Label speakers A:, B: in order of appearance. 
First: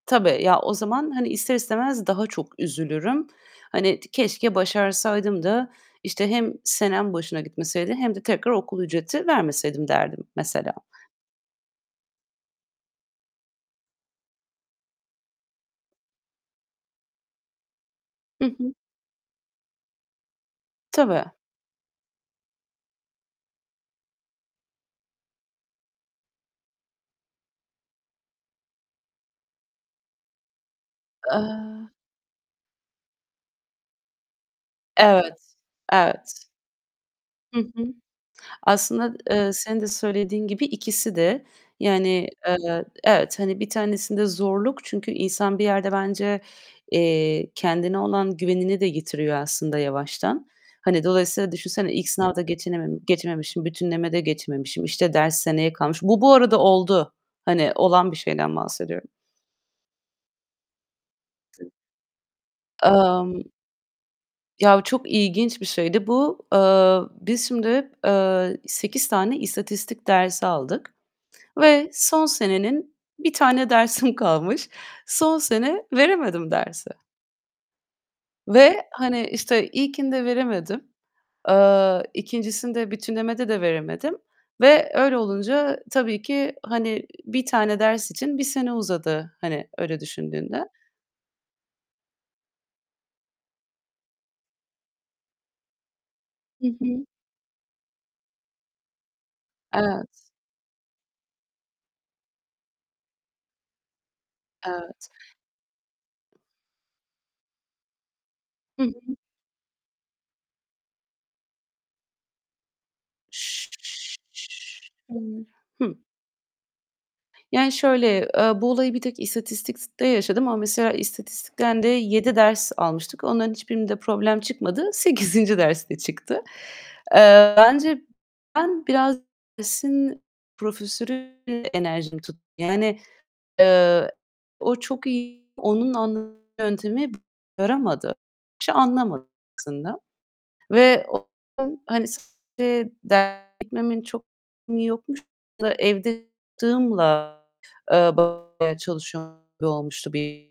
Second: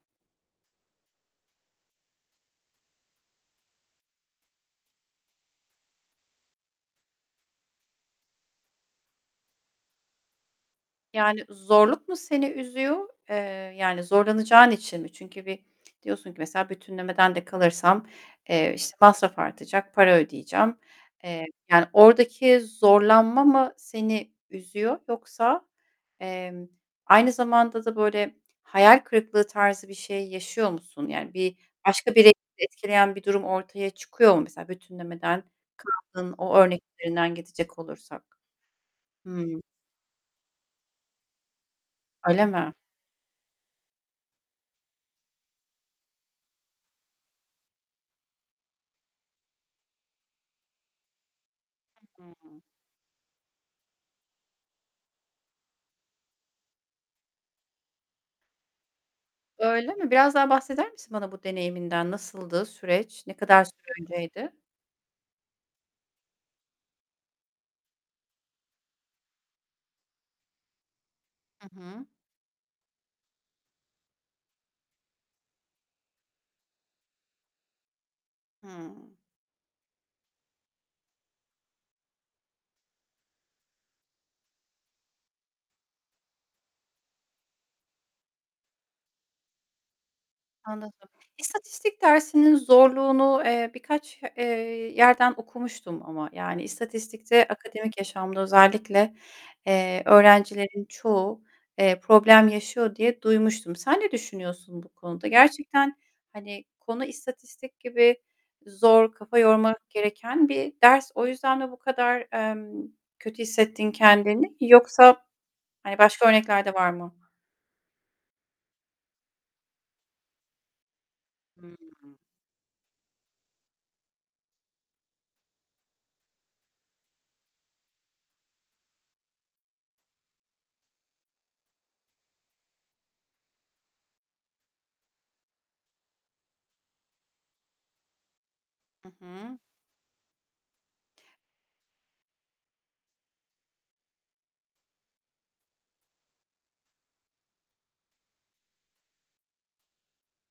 A: Tabii. Ya, o zaman, hani, ister istemez daha çok üzülürüm. Hani ti "Keşke başarsaydım da," işte, "hem senem boşuna gitmeseydi hem de tekrar okul ücreti vermeseydim." derdim mesela.
B: Yani, zorluk mu seni üzüyor, eee, yani zorlanacağın için mi? Çünkü bir diyorsun ki mesela "Bütünlemeden de kalırsam,
A: Hı hı.
B: eee, işte, masraf artacak, para ödeyeceğim."
A: Tabii.
B: Eee, yani oradaki zorlanma mı seni üzüyor yoksa, emm, aynı zamanda da böyle hayal kırıklığı tarzı bir şey yaşıyor musun? Yani bir
A: Eee
B: başka bir etkileyen bir durum ortaya çıkıyor mu? Mesela bütünlemeden
A: Evet,
B: kaldığın
A: evet.
B: o örnek üzerinden
A: Hı
B: gidecek
A: hı.
B: olursak.
A: Aslında, eee,
B: Hımm.
A: senin de söylediğin gibi ikisi de. Yani,
B: Öyle mi?
A: eee, evet, hani 1 tanesinde zorluk Çünkü insan bir yerde bence, eee, kendine olan güvenini de yitiriyor aslında yavaştan. Hani dolayısıyla düşünsene ilk sınavda
B: [unintelligible]
A: geçinemem geçememişim, bütünleme de geçmemişim, işte, ders seneye kalmış. Bu, bu arada oldu. Hani olan bir şeyden bahsediyorum.
B: Öyle mi? Biraz daha bahseder misin bana bu deneyiminden? Nasıldı süreç? Ne
A: Emm
B: kadar süre önceydi?
A: ya, çok ilginç bir şeydi bu. Eee, biz şimdi, eee, 8 tane istatistik dersi aldık
B: Hı
A: ve
B: hı.
A: son senenin 1 tane dersim kalmış. Son sene veremedim dersi ve,
B: Hıı.
A: hani, işte, ilkinde veremedim, eee, ikincisinde, bütünlemede de veremedim ve öyle olunca tabii ki, hani, 1 tane ders için 1 sene uzadı. Hani öyle düşündüğünde.
B: Anladım. İstatistik dersinin zorluğunu, eee, birkaç, eee, yerden okumuştum ama yani
A: Hı hı.
B: istatistikte akademik yaşamda özellikle, eee,
A: Evet.
B: öğrencilerin çoğu, eee, problem yaşıyor diye duymuştum. Sen ne düşünüyorsun bu
A: Evet.
B: konuda? Gerçekten, hani, konu istatistik gibi
A: Hı
B: zor,
A: hı.
B: kafa yormak gereken bir ders; o yüzden mi bu kadar, eee, kötü hissettin kendini yoksa,
A: [unintelligible] Hıh?
B: hani, başka örnekler de var mı?
A: Yani şöyle, eee, bu olayı bir tek istatistikte yaşadım ama mesela istatistikten de
B: Hıı.
A: 7 ders almıştık. Onların hiçbirinde problem çıkmadı. 8'inci derste çıktı. Eee, bence ben biraz dersin profesörüyle enerjim tut yani, eee, o çok iyi, onun anlatma yöntemi yaramadı. Bişey
B: Hı
A: anlamadım
B: hı.
A: aslında. Ve hani gitmemin çok yokmuş evde eee, bayağı çalışıyor gibi olmuştu bir